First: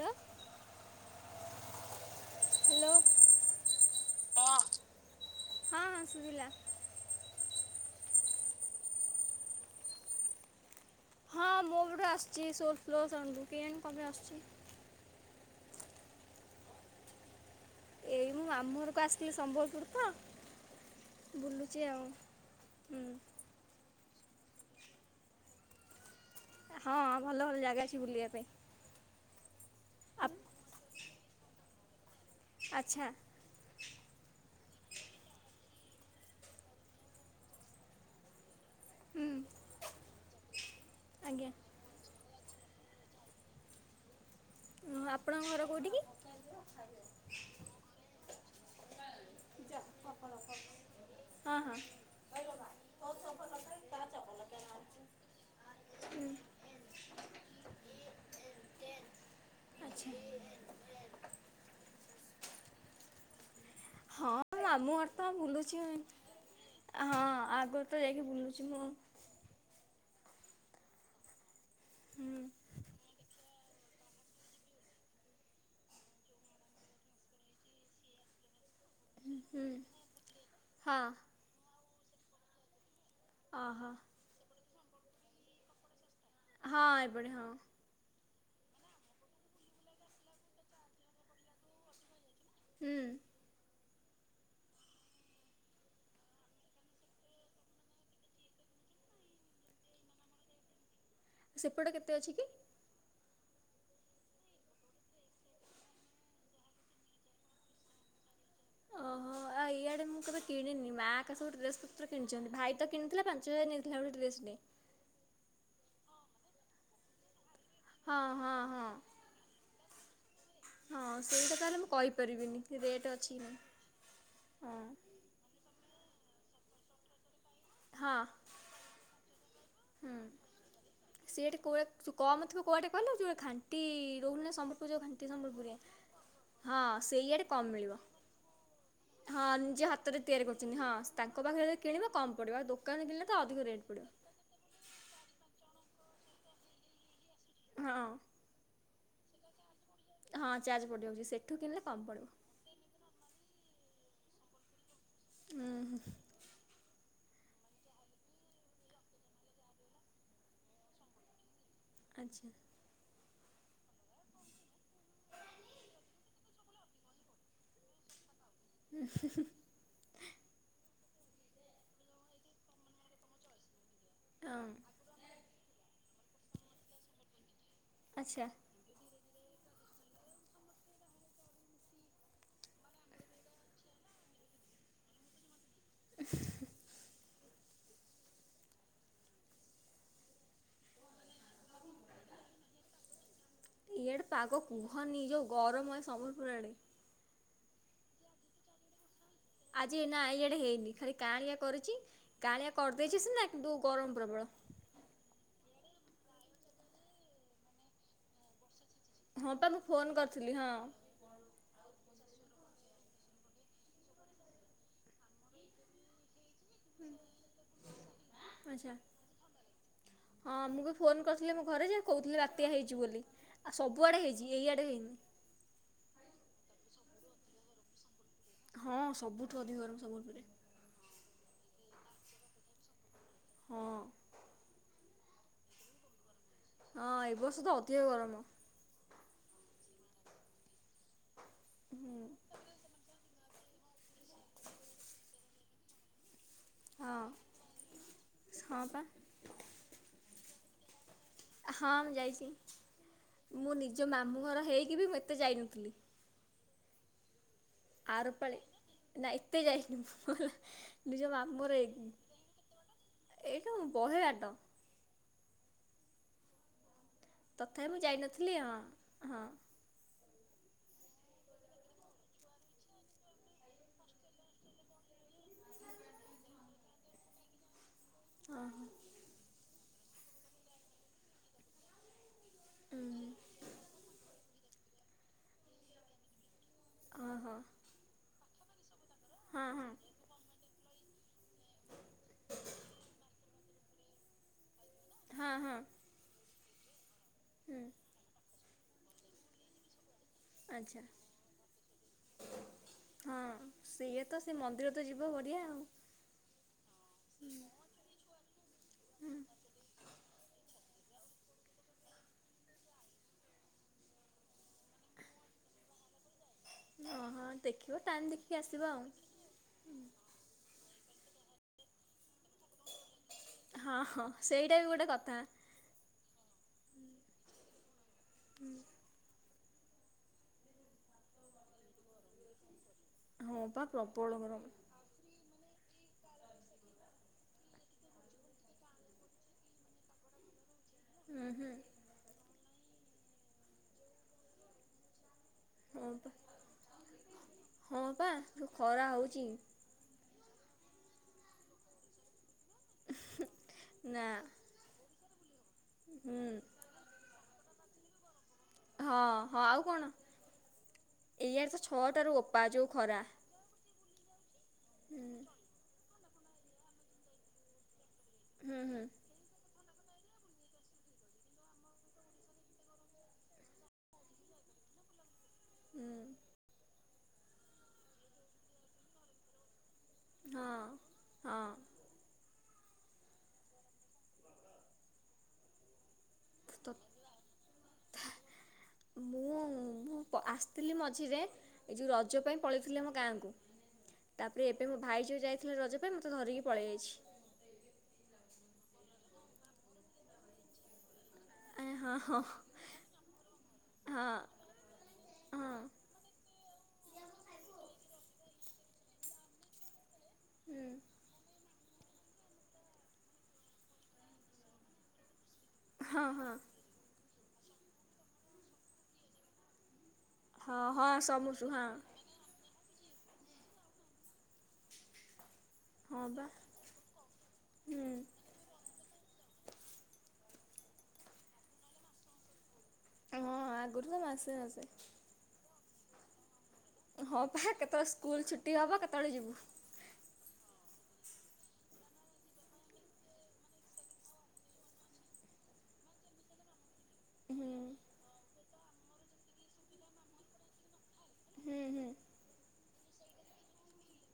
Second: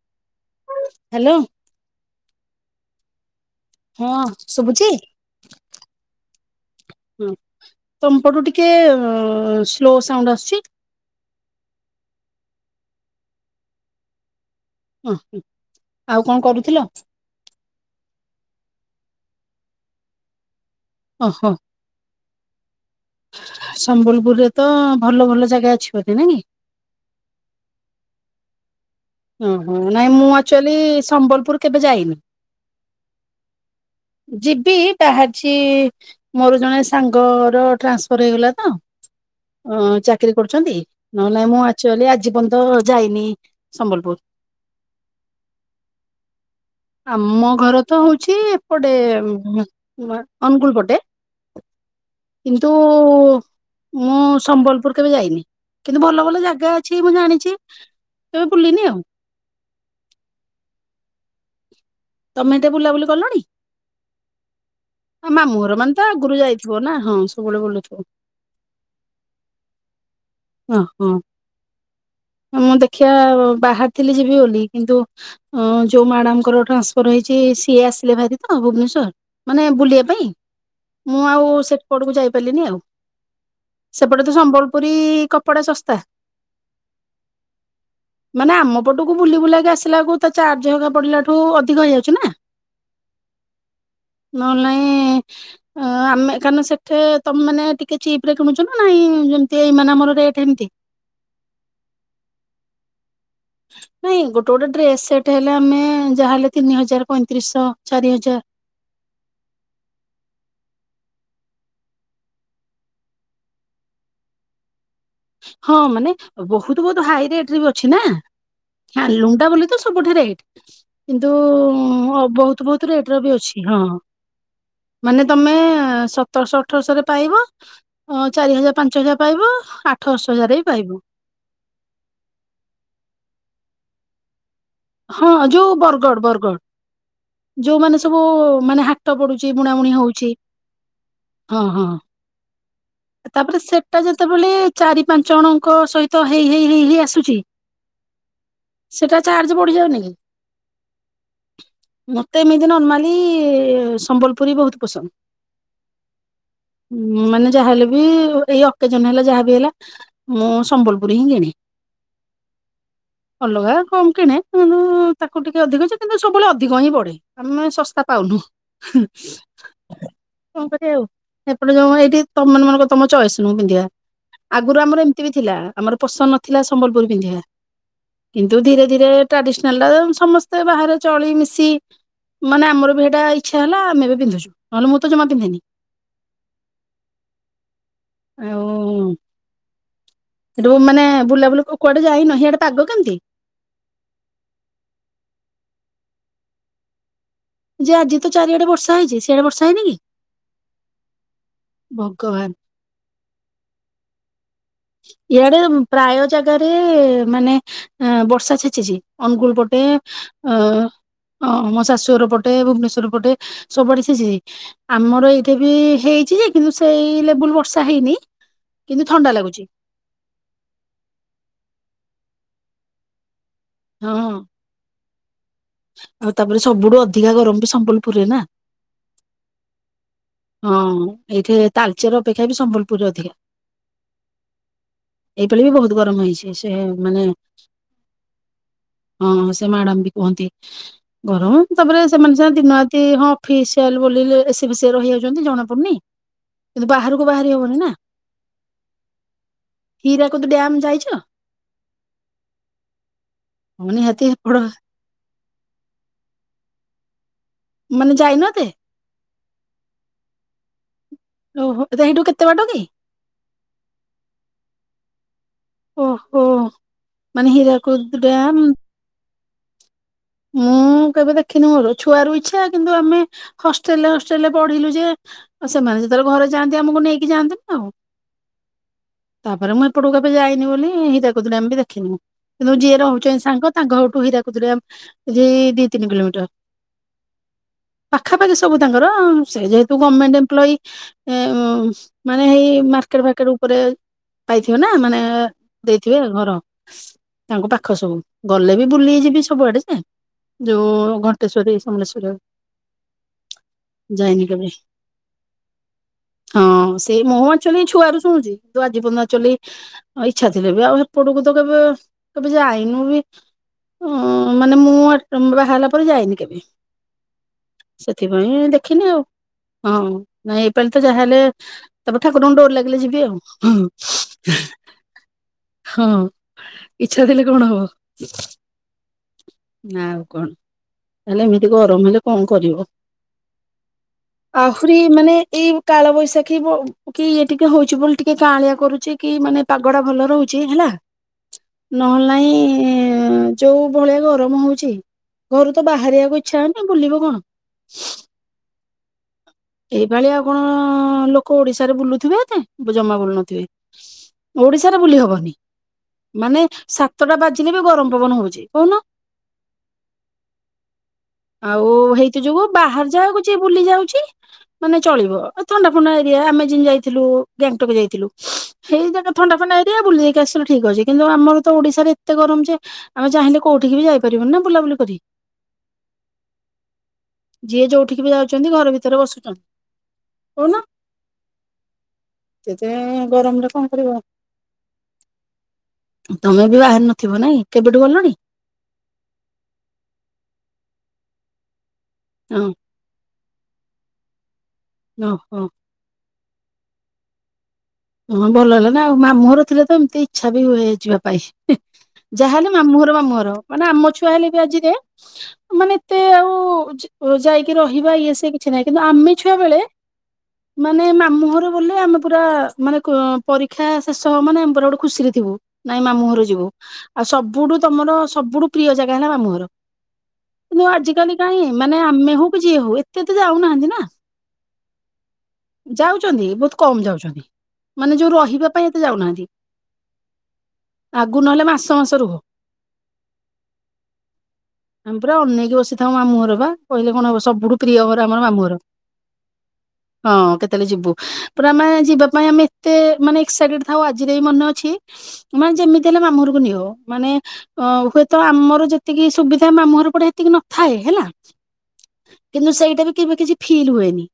ଲୋ hello. Hello. ହଁ ହଁ ଶୁଭୁଛି ହଁ ଶୁଭିଲା। ହୁଁ ତମ ପଟୁ ଟିକେ ସ୍ଲୋ ସାଉଣ୍ଡ ଆସୁଚି। ହଁ ମୋ ପଟୁ ଆସିଛି ସ୍ଲୋ ସାଉଣ୍ଡ କେଜାଣି କଣ ପାଇଁ ଆସୁଚି। ଆଉ କଣ କରୁଥିଲ? ଏଇ ମୋ ମାମୁଁ ଘରକୁ ଆସିଥିଲି ସମ୍ବଲପୁର ତ। ଓହୋ ବୁଲୁଚି ଆଉ ହୁଁ। ସମ୍ବଲପୁରରେ ତ ଭଲ ଭଲ ଜାଗା ଅଛିି ବଧେ ନାଇଁ କି? ହଁ ଭଲ ଭଲ ଜାଗା ଅଛି ବୁଲିବା ପାଇଁ। ଉଁ ହୁଁ ନାଇଁ ଆପ ମୁଁ ଆକ୍ଚୁଆଲି ସମ୍ବଲପୁର କେବେ ଯାଇନି। ଆଚ୍ଛା। ଯିବି ବାହାରିଛି ମୋର ଜଣେ ସାଙ୍ଗର ଟ୍ରାନ୍ସଫର ହେଇଗଲା ତ ହୁଁ ଅ ଚାକିରୀ କରୁଛନ୍ତି। ନହେଲେ ଆଜ୍ଞା ନାଇଁ ମୁଁ ଆକ୍ଚୁଆଲି ଆଜି ପର୍ଯ୍ୟନ୍ତ ଯାଇନି ସମ୍ବଲପୁର। ଉଁ ଆପଣଙ୍କ ଘର କୋଉଠି କି? ଆମ ଘର ତ ହଉଛି ଏପଟେ ଉଁ ହୁଁ ନା ଅନୁଗୁଳ ପଟେ। ହଁ ହଁ। କିନ୍ତୁ ମୁଁ ସମ୍ବଲପୁର କେବେ ଯାଇନି। କିନ୍ତୁ ଭଲ ହୁଁ, ଭଲ ଜାଗା ଅଛି ମୁଁ ଜାଣିଛି କେବେ ବୁଲିନି ଆଉ। ଆଚ୍ଛା ତମେ ଏତେ ବୁଲାବୁଲି କଲଣି? ହଁ ମାମୁଁ ଘର ତ ଆ ମାମୁଁ ଘର ବୁଲୁଛି ମାନେ ତ ଆଗରୁ ଯାଇଥିବ ନା ଆ ହଁ ସବୁବେଳେ ଆଗରୁ ବୁଲୁଥିବ ତ ଯାଇକି ବୁଲୁଛି ମୁଁ। ଓ ହୋ। ହୁଁ। ଖିଆ ଅ ବାହାରିଥିଲି ଯିବି ବୋଲି କିନ୍ତୁ ହଁ ଯୋଉ ମ୍ୟାଡ଼ାମଙ୍କର ଟ୍ରାନ୍ସଫର୍ ହେଇଛି ସିଏ ଆସିଲେ ଭାରି ତ ଭୁବନେଶ୍ଵର। ହୁଁ ମାନେ ବୁଲିବା ପାଇଁ। ହଁ ମୁଁ ଆଉ ସେପଟକୁ ଯାଇପାରିଲିନି ଆଉ ଓହୋ ସେପଟେ ତ ସମ୍ବଲପୁରୀ କପଡ଼ା ଶସ୍ତା। ହଁ ଏପଟେ ହଁ। ମାନେ ଆମ ପଟକୁ ବୁଲି ବୁଲାକି ଆସିଲା ବେଳକୁ ତା ଚାର୍ଜ ହେରିକା ପଡ଼ିଲା ଠୁ ଅଧିକ ହେଇଯାଉଛି ନା। ହୁଁ। ନହେଲେ ନାଇଁ ଅଁ ଆମେ କାରଣ ସେଠେ ତମେ ମାନେ ଟିକେ ଚିପ ରେ କିଣୁଛ ନା ନାଇଁ ଯେମିତି ଏଇ ମାନେ ଆମର ରେ କେମିତି? ସେପଟେ କେତେ ଅଛି କି? ନାଇଁ ଗୋଟେ ଗୋଟେ ଡ୍ରେସ ସେଟ ହେଲେ ଆମେ ଯାହାହେଲେ ତିନି ହଜାର ପଇଁତିରିଶଶହ ଚାରି ହଜାର। ଓହୋ। ଅ ଇଆଡ଼େ ମୁଁ କେବେ କିଣିନି ମାଆ ହେରିକା ସବୁ ଡ୍ରେସ ପତ୍ର କିଣିଛନ୍ତି ଭାଇ ତ କିଣିଥିଲା ପାଞ୍ଚ ହଜାର ନେଇଥିଲା ଗୋଟେ ଡ୍ରେସଟେ। ହଁ ମାନେ ବୋହୁତ ବୋହୁତ ହାଇ ରେଟ୍ ରେ ବି ଅ ଛି ନା ହଁ ହଁ ହଁ ହ୍ୟାଣ୍ଡ ଲୁମ୍ ଟା ବୋଲି ତ ସବୁଠି ରେଟ୍। ହଁ କିନ୍ତୁ ସେଇଟା ତାହେଲେ ମୁଁ ମୋ କହିପାରିବିନି ବୋହୁତ ବୋହୁତ ରେଟ୍ ରେଟ ର ବି କି ନାହିଁ। ଅଛି। ହଁ। ମାନେ ତମେ ସତରଶହ ଅଠରଶହରେ ପାଇବ ହଁ ଅଁ ଚାରି ହଜାର ପାଞ୍ଚ ହଜାର ପାଇବ ଆଠ ଦଶ ହଜାର ରେ ବି ପାଇବ। ସେଟ କୋଉଆଡ଼େ ମୁଁ କମଥିବ କୋଉ ଆଡ଼େ କହିଲ ଯୋଉ ଏ ଖାଣ୍ଟି ଦୋଉ ନାହାନ୍ତି ସମ୍ବ ତୁ ଯୋଉ ହଁ ଖାଣ୍ଟି ଯୋଉ ସମ୍ବଲପୁରିଆ ବରଗଡ଼ ବରଗଡ଼ ହଁ ସେଇଆଡ଼େ କମ ଯୋଉମାନେ ମିଳିବ। ସବୁ ମାନେ ହାଟ ପଡୁଛି ହଁ ନିଜ ବୁଣାବୁଣି ହାତରେ ହଉଛି ତିଆରି କରୁଛନ୍ତି ହଁ ତାଙ୍କ ହଁ ପାଖରେ ହଁ କିଣିବ କମ ପଡ଼ିବ ଆଉ ଦୋକାନରେ କିଣିଲେ ତ ତାପରେ ଅଧିକ ରେ ସେଟା ଯେତେବେଳେ ଚାରି ପାଞ୍ଚ ଜଣଙ୍କ ସହିତ ହେଇ ହେଇ ହେଇ ହେଇ ଆସୁଛି। ହଁ। ସେଟା ଚାର୍ଜ ପଡ଼ି ଯାଉନି କି? ହଁ ଚାର୍ଜ ପଡ଼ିଯାଉଛି ସେଠୁ କିଣିଲେ କମ ପଡ଼ିବ। ନେଇ ନର୍ମାଲି ସମ୍ବଲପୁରୀ ବୋହୁତ ପସନ୍ଦ। ଉଁ ହୁଁ। ହୁଁ ମାନେ ଯାହାହେଲେ ବି ଏଇ ଅକେଜନ ହେଲା ଯାହାବି ହେଲା ମୁଁ ସମ୍ବଲପୁରୀ ହିଁ କିଣେ। ଆଚ୍ଛା। ଅଲଗା କମ କିଣେ ତାକୁ ଟିକେ ଅଧିକ ଅଛି କିନ୍ତୁ ସବୁବେଳେ ଅଧିକ ହିଁ ପଡେ। ଆମେ ଶସ୍ତା ପାଉନୁ। ହୁଁ। କଣ କରିବା ଆଉ ଏପଟେ ଯୋଉ ଏଇଠି ତମ ମାନ ତମ ଚଏସ୍ ନୁଁ ପିନ୍ଧିବା। ହଁ ଆଗରୁ ଆମର ଏମିତି ବି ଥିଲା ଆମର ପସନ୍ଦ ନଥିଲା ସମ୍ବଲପୁର ପିନ୍ଧିବା। ଆଚ୍ଛା କିନ୍ତୁ ଧୀରେ ଧୀରେ ଟ୍ରାଡିସନାଲ ଟା ସମସ୍ତେ ବାହାରେ ଚଳି ମିଶି ମାନେ ଆମର ଏଇଟା ଇଚ୍ଛା ହେଲା ଆମେ ବି ପିନ୍ଧୁ ନହେଲେ ମୁଁ ତ ଜମା ପିନ୍ଧିନି। [unintelligible] ଆଉ ରୁଅ ମାନେ ବୁଲାବୁଲି କୁଆଡେ ଯାଇନ ହିଆଡେ ପାଗ କେମିତି? ଇଆଡେ ପାଗ କୁହନି ଯଉ ଗରମ ସମ୍ବଲପୁର ଆଡେ। ଯେ ଆଜି ତ ଚାରିଆଡେ ବର୍ଷା ହେଇଛି। ସିଆଡେ ବର୍ଷା ହେଇନି କି ଆଜି ନା ଇଆଡେ ହେଇନି ଖାଲି କାଁଳିଆ କରୁଛି ଭଗବାନ କାଁଳିଆ କରିଦେଇଛି ସିନା କିନ୍ତୁ ଗରମ ପ୍ରବଳ ଇଆଡେ ପ୍ରାୟ ଜାଗାରେ ମାନେ ବର୍ଷା ଛେଚିଛି। ହଁ ଅନୁଗୁଳ ପା ମୁଁ ପଟେ ଫୋନ୍ କରିଥିଲି ଅ ହଁ ଓହ ମୋ ଶାଶୁର ପଟେ ଭୁବନେଶ୍ୱର ପଟେ ସବୁଆଡେ ଛିଞ୍ଚି ଆମର ଏଇଠି ବି ହେଇଛି ଯେ କିନ୍ତୁ ସେଇ ଲେବୁଲ ବର୍ଷା ହେଇନି ଆଚ୍ଛା କିନ୍ତୁ ଥଣ୍ଡା ଲାଗୁଛି। ହଁ ମୁଁ ବି ଫୋନ୍ କରିଥିଲି ମୋ ଘରେ ଯେ କହୁଥିଲି ବାତ୍ୟା ହେଇଛି ବୋଲି ଆ ହଁ ସବୁଆଡ଼େ ହେଇଛି ଏଇଆଡ଼େ ହେଇନି। ଆଉ ତାପରେ ସବୁଠୁ ଅଧିକା ଗରମ ବି ସମ୍ବଲପୁରରେ ନା। ହଁ ସବୁଠୁ ଅଧିକ ଗରମ ସମ୍ବଲପୁରୁରେ। ହଁ ଏଇଠି ତାଲଚେର ଅପେକ୍ଷା ବି ସମ୍ବଲପୁରରେ ଅଧିକା। ହଁ। ଏଇପାଳି ବି ବହୁତ ଗରମ ହେଇଛି। ସେ ହଁ ମାନେ ଏ ବର୍ଷୁ ତ ଅଧିକ ଗରମ ହଁ ସେ ମ୍ୟାଡାମ ବି କୁହନ୍ତି ଗରମ ତାପରେ ହୁଁ ସେମାନେ ସେ ଦିନରାତି ହଁ। ଫେସିଆଲ ବ ଏ ସି ଫସି ରହି ଯାଉଛନ୍ତି ଜଣାପଡୁନି। କିନ୍ତୁ ବାହାରକୁ ବାହାରି ହଁ ହବନି ନା ହଁ ପା ହୀରା କୁଦ୍ ଡ୍ୟାମ ଯାଇଛ? ହଁ ମୁଁ ଯାଇଛି ମୁଁ ହଁ ନିଜ ନିହାତି ମାମୁଁ ହେପଟ ଘର ହେଇକି ବି ମୁଁ ଏତେ ଯାଇନଥିଲି। ମାନେ ଯାଇନ ଆରପାଳି ଏତେ ନାଇ ଏତେ ଯାଇନି [unintelligible] ନିଜ ମାମୁଁ ଘର ଓହୋ ହେଇକି ସେଇଠୁ କେତେ ବାଟ କି? ଏଇଠୁ ବହେବାଟ। ଓହୋ ମାନେ ତଥାପି ମୁଁ ହିରାକୁଦ ଯାଇନଥିଲି ଡ୍ୟାମ୍ ହଁ ହଁ। ମୁଁ କେବେ ଦେଖିନି ମୋର ଛୁଆ ର ଇଚ୍ଛା କିନ୍ତୁ ଆମେ ହଷ୍ଟେଲରେ ହଷ୍ଟେଲରେ ପଢିଲୁ ଯେ ଆଉ ସେମାନେ ଯେତେବେଳେ ଘରେ ଯାଆନ୍ତି ଆମକୁ ନେଇକି ଯାଆନ୍ତିନ ଆଉ। ଓ ହୋ। ତାପରେ ମୁଁ ହେପଟକୁ କେବେ ଯାଇନି ବୋଲି ହିରକୁଦ୍ ଡ୍ୟାମ ବି ଦେଖିନି ମୁଁ। କିନ୍ତୁ ହଁ ଯିଏ ରହୁଛନ୍ତି ସାଙ୍ଗ ତାଙ୍କ ଘରଠୁ ହୀରାକୁଦ ଡ୍ୟାମ ଦି ତିନି କିଲୋମିଟର। ଓ ହୋ। ପାଖାପାଖି ସବୁ ତାଙ୍କର ସେ ହଁ ଯେହେତୁ ଗମେଣ୍ଟ ଏମପ୍ଲୋଇ ଏ ମାନେ ହେଇ ମାର୍କେଟ ଫାର୍କେଟ ଉପରେ ପାଇଥିବେ ନା ମାନେ ହଁ ହଁ। ଥିବେ ଘର ତାଙ୍କ ହୁଁ ପାଖ ସବୁ ଗଲେ ବି ବୁଲି ଯିବି ସବୁଆଡେ ଯେ ଆଚ୍ଛା ଯୋଉ ଘଣ୍ଟେଶ୍ଵରୀ ଏଇ ସମଲେଶ୍ଵର ହଁ ସେଇଆ ତ ସେ କେବେ ମନ୍ଦିର ତ ଯିବ ବଢିଆ ଆଉ। ହଁ ସେ ମୁଁ ଆକଚୁଆଲି ଛୁଆରୁ ଶୁଣୁଚି, ତୁ ଆଜି ପର୍ଯ୍ୟନ୍ତ ଆକଚୁଆଲି ଆଉ ଇଚ୍ଛା ଥିଲେ ବି ଆଉ ହେପଟକୁ ତ କେବେ କେବେ ଯାଇନୁ ବି। ଅ [inaudible] ମାନେ ମୁଁ ଆଡ୍ ବାହା ହେଲା ପରେ ଯାଇନି କେବେ। ଓହଁ ଦେଖିବ ଟାଇମ୍ ଦେଖିକି ସେଥିପାଇଁ ଆସିବ ଦେଖିନି ଆଉ, ହଁ। ନାଇଁ ଏଇପାଳି ତ ଯାହା ହେଲେ, ତାପରେ ଠାକୁରଙ୍କ ଡୋର ଲାଗିଲେ ଯିବି ଆଉ। ହଁ ହଁ ସେଇଟା ବି ଗୋଟେ କଥା। ହଁ। ଇଚ୍ଛା ଥିଲେ କଣ ହବ। ହୁଁ। ନା ଆଉ କଣ, ତାହେଲେ ଏମିତି ଗରମ ହେଲେ କଁ କରିବ। ହଁ ପା ପ୍ରବଳ ଗରମ। ପୁରି ମାନେ ଏଇ କାଳବୈଶାଖୀ ବୋ କି ଇଏ ଟିକେ ହଉଚି ବୋଲି ଟିକେ କାଁଳିଆ କରୁଚି କି ମାନେ ପାଗ ଟା ଭଲ ରହୁଚି ହେଲା। ଉଁ ହୁଁ। ନହେଲେ ନାଇଁ ଯୋଉ ଭଳିଆ ଗରମ ହଉଚି। ଘରୁ ତ ହଁ ପା ବାହାରିଆକୁ ଇଚ୍ଛା ହଉନି ବୁଲିବ କଣ। ଯୋଉ ଖରା ହଉଚି। ଏଇ ପାଳି ଆଉ କଣ ଲୋକ ଓଡିଶାରେ ବୁଲୁଥିବେ ଏତେ। ବୁ ଜମା ବୁଲୁ ନଥିବେ, ନା ଓଡିଶାରେ ବୁଲି ହବନି ହୁଁ ମାନେ ସା ସାତଟା ବାଜିଲେ ବି ଗରମ ପବନ ହଉଚି। କହୁନ ହଁ ହଁ ଆଉ କଣ ଏଇଆଡ଼େ ତ ଆଉ ଛଅଟାରୁ ହେଇତି ଜୋଗୁ ଓପା ଯୋଉ ବାହାର ଖରା ଜାଗାକୁ। କିଏ ବୁଲି ଯାଉଚି। ମାନେ ହୁଁ ଚଳିବ ଆଉ ଥଣ୍ଡା ଫଣ୍ଡା ଏରିଆ ଆମେ ଯେନ୍ତି ଯାଇଥିଲୁ ଗ୍ୟାଙ୍ଗଟକ ଯାଇଥିଲୁ ହୁଁ ହୁଁ ସେଇତିଆ ଜାଗା। ଥଣ୍ଡା ଫଣ୍ଡା ଏରିଆ ବୁଲି ଦେଇକି ଆସିଲୁ ଠିକ୍ ଅଛି, କିନ୍ତୁ ଆମର ତ ଓଡିଶାରେ ଏତେ ଗରମ ଯେ। ଆମେ ଚାହିଁଲେ କୋଉଠିକି ବି ଯାଇ ପାରିବୁନି ନା ବୁଲାବୁଲି କରି। ଉଁ। ଯିଏ ଯୋଉଠିକି ବି ଯାଉଚନ୍ତି ଘର ଭିତରେ ବସୁଚନ୍ତି। ହଁ ହଁ। ଏତେ ଗରମରେ କଁ କରିବ। ତମେ ବି ତ ବାହାରି ନଥିବ ନାଇଁ କେବେଠୁ ଗଲଣି? ମୁଁ ମୁଁ ଆସିଥିଲି ମଝିରେ ଏ ଯୋଉ ରଜ ପାଇଁ ହଁ ପଳେଇ ଥିଲି ଆମ ଗାଁକୁ। ତାପରେ ଏବେ ମୋ ଭାଇ ଯୋଉ ଓହୋ ଯାଇଥିଲେ ରଜ ପାଇଁ ମୋତେ ଧରିକି ପଳେଇ ଆଇଚି। ହୁଁ ଭଲ ହେଲା ନା ଆଉ, ମାମୁଁଘର ଥିଲେ ତ ଏମିତି ଇଚ୍ଛା ବି ହୁଏ ଯିବା ପାଇଁ। ଆଁ ହଁ ହଁ ଯାହା ହେଲେ ମାମୁଁଘର ମାମୁଁଘର, ମାନେ ଆମ ହଁ ଛୁଆ ହେଲେ ବି ଆଜିରେ ହଁ ମାନେ। ଏତେ ଆଉ ଓ ଯା ‌ଓ ଯାଇକି ରହିବା ଇଏ ସିଏ କିଛି ନାହିଁ, କିନ୍ତୁ ଆମେ ଛୁଆ ବେଳେ। ହୁଁ ମାନେ ମାମୁଁ ଘର ବୋଲି ଆମେ ପୁରା। ମାନେ କ ପରୀକ୍ଷା ଶେଷ ହବ ମାନେ ଆମେ ପୁରା ଗୋଟେ ଖୁସିରେ ଥିବୁ, ନାଇଁ ହଁ ମାମୁଁଘର ହଁ ଯିବୁ। ଆଉ ସବୁଠୁ ତମର ସବୁଠୁ ପ୍ରିୟ ଜାଗା ହେଲା ମାମୁଁଘର। କିନ୍ତୁ ହଁ ହଁ ଆଜିକାଲି କାହିଁ ସମୁଛୁ ହଁ ମାନେ ଆମେ ହଉ କି ଯିଏ ହଉ ଏତେ ତ ଯାଉନାହାନ୍ତି ନା। ହଁ ବା ଯାଉଚନ୍ତି ବହୁତ କମ୍ ଯାଉଚନ୍ତି ହୁଁ ମାନେ ଯୋଉ ରହିବା। ପାଇଁ ଏତେ ଯାଉ ନାହାନ୍ତି, ଆଗୁରୁ ନହେଲେ ମାସ ମାସ ରୁହ। ହଁ ଆଗରୁ ତ ମାସେ ମାସେ। ଆମେ ପୁରା ଅନେଇକି ବସିଥାଉ ମାମୁଁଘର ବା କହିଲେ କଣ ହବ ହଁ ପା ସବୁଠୁ ପ୍ରିୟ କେତେବେଳେ ଘର ସ୍କୁଲ ଆମର ଛୁଟି ମାମୁଁଘର। ହବ କେତେବେଳେ ଯିବୁ ହଁ କେତେବେଳେ ଯିବୁ ପୁରା ଆମେ ଯିବା। ପାଇଁ ଆମେ ଏତେ ମାନେ ଏକ୍ସାଇଟେଡ ଥାଉ ଆଜି ଯାଏ ମନେ ଅଛି। ମାନେ ଯେମିତି ହେଲେ ମାମଁଘରକୁ ନିଅ ମାନେ ହୁଁ ଅ ହୁଏତ ଆମର ଯେତିକି ସୁବିଧା ମାମୁୁଁଘର ପଟେ ହେତିକି ନଥାଏ ହେଲା ହୁଁ ହୁଁ କିନ୍ତୁ ସେଇଟା ବି କେବେ କିଛି ଫିଲ୍ ହୁଏନି।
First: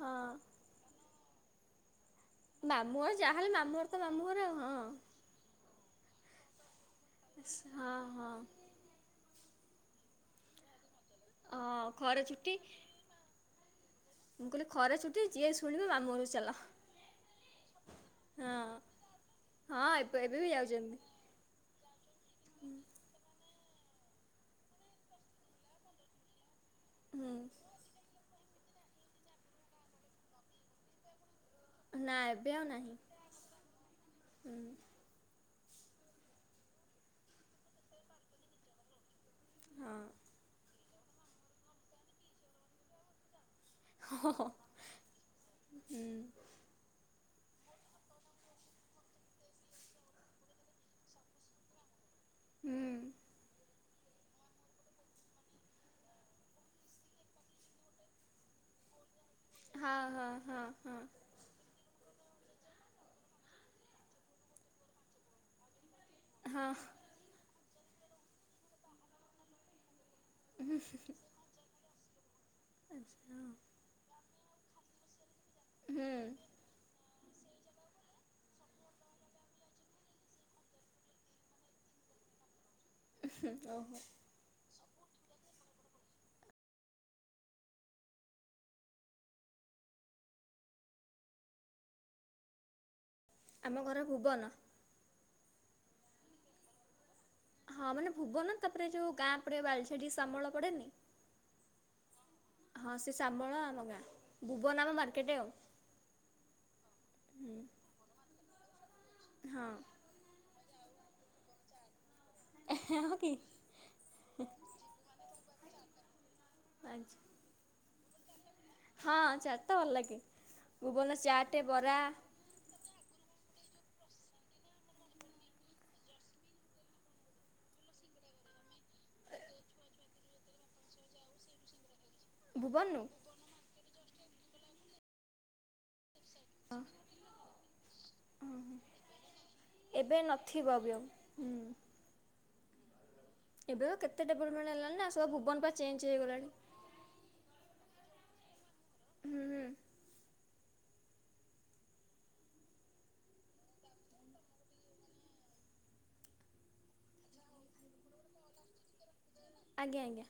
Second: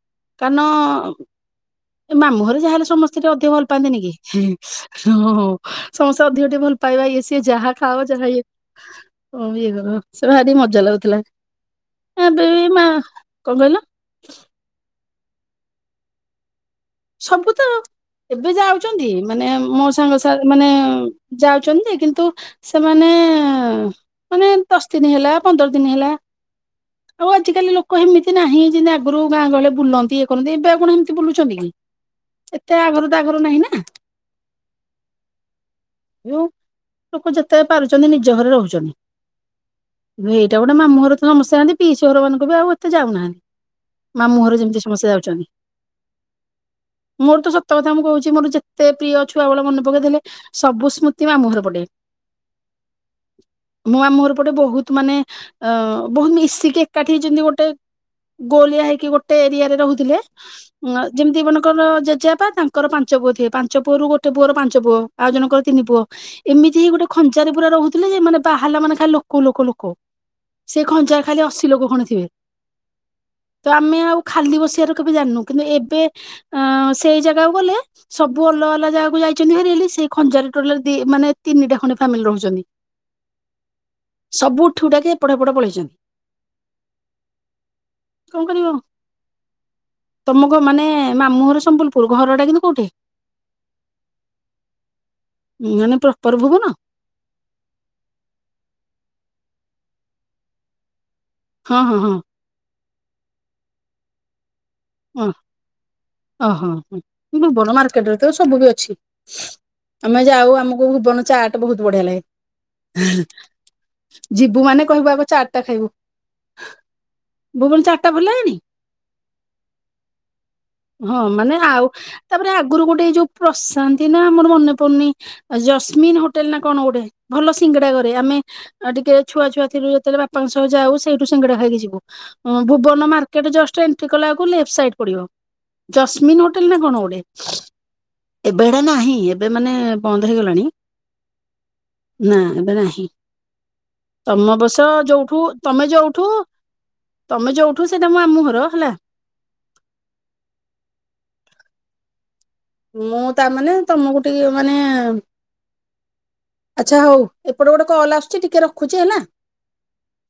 ହଁ କାରଣ ଏ ମାମୁଁ ଘରେ ଯାହା ହେଲେ ମାମୁଁ ଘର ସମସ୍ତେ ଟିକେ ଅଧିକ ଯାହାହେଲେ ଭଲ ମାମୁଁ ଘର ତ ପାଆନ୍ତିନି କି ମାମୁଁ ଘର ହିଁ ଆଉ ହଁ ହଁ ସମସ୍ତେ ଅଧିକ ଟିକେ ଭଲ। ପାଇବା ଇଏ ସିଏ ଯାହା ହଁ ଖାଅ ଯାହ ହଁ ଇଏ ହ ଏ କର ସେ ଭାରି ମଜା ଲାଗୁଥିଲା। ହଁ ଖରା ଛୁଟି ଏଵେବି ମା କଣ କହିଲ? ମୁଁ କହିଲି ଖରା ଛୁଟି ଯିଏ ଶୁଣିବ ମାମୁଁଘରକୁ ଚାଲ। ସବୁ ତ। ଏବେ ହଁ। ଯାଉଛନ୍ତି ମାନେ ହଁ ମୋ ଏବେ ସାଙ୍ଗ ସା ଏବେ ବି ମାନେ ଯାଉଛନ୍ତି ଯାଉଛନ୍ତି ଯେ କିନ୍ତୁ ସେମାନେ ମାନେ ଦଶ ଦିନ ହେଲା ପନ୍ଦର ଦିନ ହେଲା ହୁଁ ଆଉ ଆଜିିକାଲି ଲୋକ କ ଏମିତି ନାହିଁ ଯେମିତି ଆଗରୁ ଗାଁ ଗହଳୀରେ ବୁଲନ୍ତି ଇଏ କରନ୍ତି ଏବେ ଆଉ କଣ ଏମିତି ବୁଲୁଛନ୍ତି କି। ନାଇଁ। ଏତେ ଆଘରୁ ତାଘରୁ ନାହିଁ ନା। ହୁଁ। ଲୋକ ଯେତେ ପାରୁଛନ୍ତି ନିଜ ଘରେ ରହୁଛନ୍ତି। ହଁ। ନୁଁ ହେଇଟା ଗୋଟେ ମାମୁଁଘର ତ ସମସ୍ତେ ଯାଆନ୍ତି ପିଇସ ଘର ମାନଙ୍କୁ ବି ଆଉ ଏତେ ଯାଉନାହାନ୍ତି। ହଁ ମାମୁଁଘର ଯେମିତି ସମସ୍ତେ ଯାଉଛନ୍ତି। ହୁଁ ମୋର ତ ସତ କଥା ମୁଁ କହୁଛି ମୋର ଯେତେ ପ୍ରିୟ ଛୁଆବେଳ ମନେ ପକେଇଦେଲେ ସବୁ ସ୍ମୃତି ମାମୁଁଘର ପଟେ। ହୁଁ। ମୋ ମାମୁଁଘର ପଟେ ବହୁତ ମାନେ ବହୁତ ଏଁ ମିଶିକି ଏକାଠି ହେଇଛନ୍ତି ଗୋଟେ। ଗୋଲିଆ ହେଇକି ଗୋଟେ ଏରିଆରେ ହଁ ରହୁଥିଲେ ହଁ ହଁ ହଁ ଯେମିତି ମନେ ଙ୍କର ଜେଜେବାପା ତାଙ୍କର ପାଞ୍ଚ ପୁଅ ଥିଏ ପାଞ୍ଚ ପୁଅରୁ ଗୋଟେ ପୁଅର ପାଞ୍ଚ ପୁଅ ଆଉ ଜଣଙ୍କର ତିନି ପୁଅ। ହଁ ଏମିତି ହିଁ ଗୋଟେ ଖଞ୍ଚାରେ ପୁରା ରହୁଥିଲେ ଯେ ମାନେ ବାହାରିଲା ମାନେ ଖାଲି ଲୋକ ଲୋକ ଲୋକ। ସେ ଖଞ୍ଚା ଖାଲି ଅଶୀ ଲୋକ ଖଣ୍ଡେ ଥିବେ। ଆଚ୍ଛା। ତ ଆମେ ଆଉ ଖାଲି ବସିବାର କେବେ ଜାଣିନୁ କିନ୍ତୁ ଏବେ ହୁଁ ଆଁ ସେଇ ଜାଗାକୁ ଗଲେ ସବୁ ଅଲଗା ଅଲଗା ଜାଗାକୁ ଯାଇଛନ୍ତି ଭାରି ହେଲେ ସେ ଖଞ୍ଜାରେ ଟୋଟାଲ ମାନେ ତିନିଟା ଖଣ୍ଡେ ଫାମିଲି ରହୁଛନ୍ତି। ଓହୋ। ସବୁ ଉଠି ଉଠା କି ଏପଟ ହେପଟ ପଳେଇଛନ୍ତି। କଣ କରିବ। ତମକୁ ମାନେ ମାମୁଁ ଘର ସମ୍ବଲପୁର ଘର ଟା କିନ୍ତୁ କୋଉଠେ? ଆମ ଘର ଭୁବନ। ମାନେ ପ୍ରପର ଭୂବନ? ହଁ ମାନେ ଭୁବନ ତାପରେ ଯୋଉ ଗାଁ ପଡେ ବାଲଝାଟି ଶାମଳ ପଡେନି। ହଁ ହଁ ହଁ। ହଁ ସେ ସାମଳ ଆମ ଗାଁ। ଭୁବନ ଆମ ମାର୍ ଓ ଓହୋ ହ ଭୁବନ ମାର୍କେଟରେ ତ ସବୁ ବି ଅଛି। ହଁ। ଆମେ ଯାଉ ଆମକୁ ଭୁବନ ଚାଟ ବହୁତ ବଢିଆ ଲାଗେ। ହଁ କି? ଯିବୁ ମାନେ କହିବୁ ଆଗ ଚାଟ ଟା ଖାଇବୁ। ଆଚ୍ ଭୁବନ ଚାଟ୍ ଟା ଭଲଲାଗେନି? ହଁ ଚାଟ୍ ତ ଭଲ ଲାଗେ ଭୁବନ ହଁ ମାନେ ଚାଟେ ଆଉ ବରା। ତାପରେ ଆଗୁରୁ ଗୋଟେ ଏ ଯୋଉ ପ୍ରଶାନ୍ତି ନା ଆମର ମନେ ପଡ଼ୁନେଇ ଅ ଜସ୍ମିନ ହୋଟେଲ୍ ନା କଣ ଗୋଟେ? ଭଲ ସିଙ୍ଗଡ଼ା କରେ। ଆମେ ଆଉ ଟିକେ ଛୁଆ ଛୁଆ ଥିଲୁ ଯେତଳେ ବାପାଙ୍କ ସହ ଯାଉ। ସେଇଠୁ ସାଙ୍ଗଡ଼ା ଖାଇକି ଯିବୁ। ଅଁ ଭୁବନରୁ ଭୁବନ ମାର୍କେଟ ଜଷ୍ଟ ଏଣ୍ଟ୍ରି କଲାଅକୁ ଲେପ ସାଇଟ୍ ପଡ଼ିବ। ଜସ୍ମିନ ହୋଟେଲ ନାଁ କଣ ଗୋଟେ। ଏବେ ହେରା ନାହିଁ। ଏବେ ମାନେ ଏବେ ବନ୍ଦ ହେଇଗଲାଣି। ନଥିବ ବି ଆଉ। ହୁଁ ନାଁ ଏବେ ନାହିଁ। ଏବେ ତ କେତେ ତମ ଡେଭଲପମେଣ୍ଟ ବସ ହେଲାଣି ନା ସବୁ ଯୋଉଠୁ, ଭୁବନ ପା ତମେ ଚେଞ୍ଜ ଯଉଠୁ ହେଇଗଲାଣି। ତମେ ଯୋଉଠୁ, ସେଟା ମୋ ମାମୁଁ ଘର ହେଲା। ହୁଁ, ହୁଁ। ମୁଁ ତାମାନେ ତମୁକୁ ଟିକେ ମାନେ ଆଚ୍ଛା ହଉ। ଏପଟେ ଗୋଟେ କଲ୍ ଆସୁଚି। ଟିକେ ରଖୁଚି ହେଲା। ଆଜ୍ଞା, ଆଜ୍ଞା।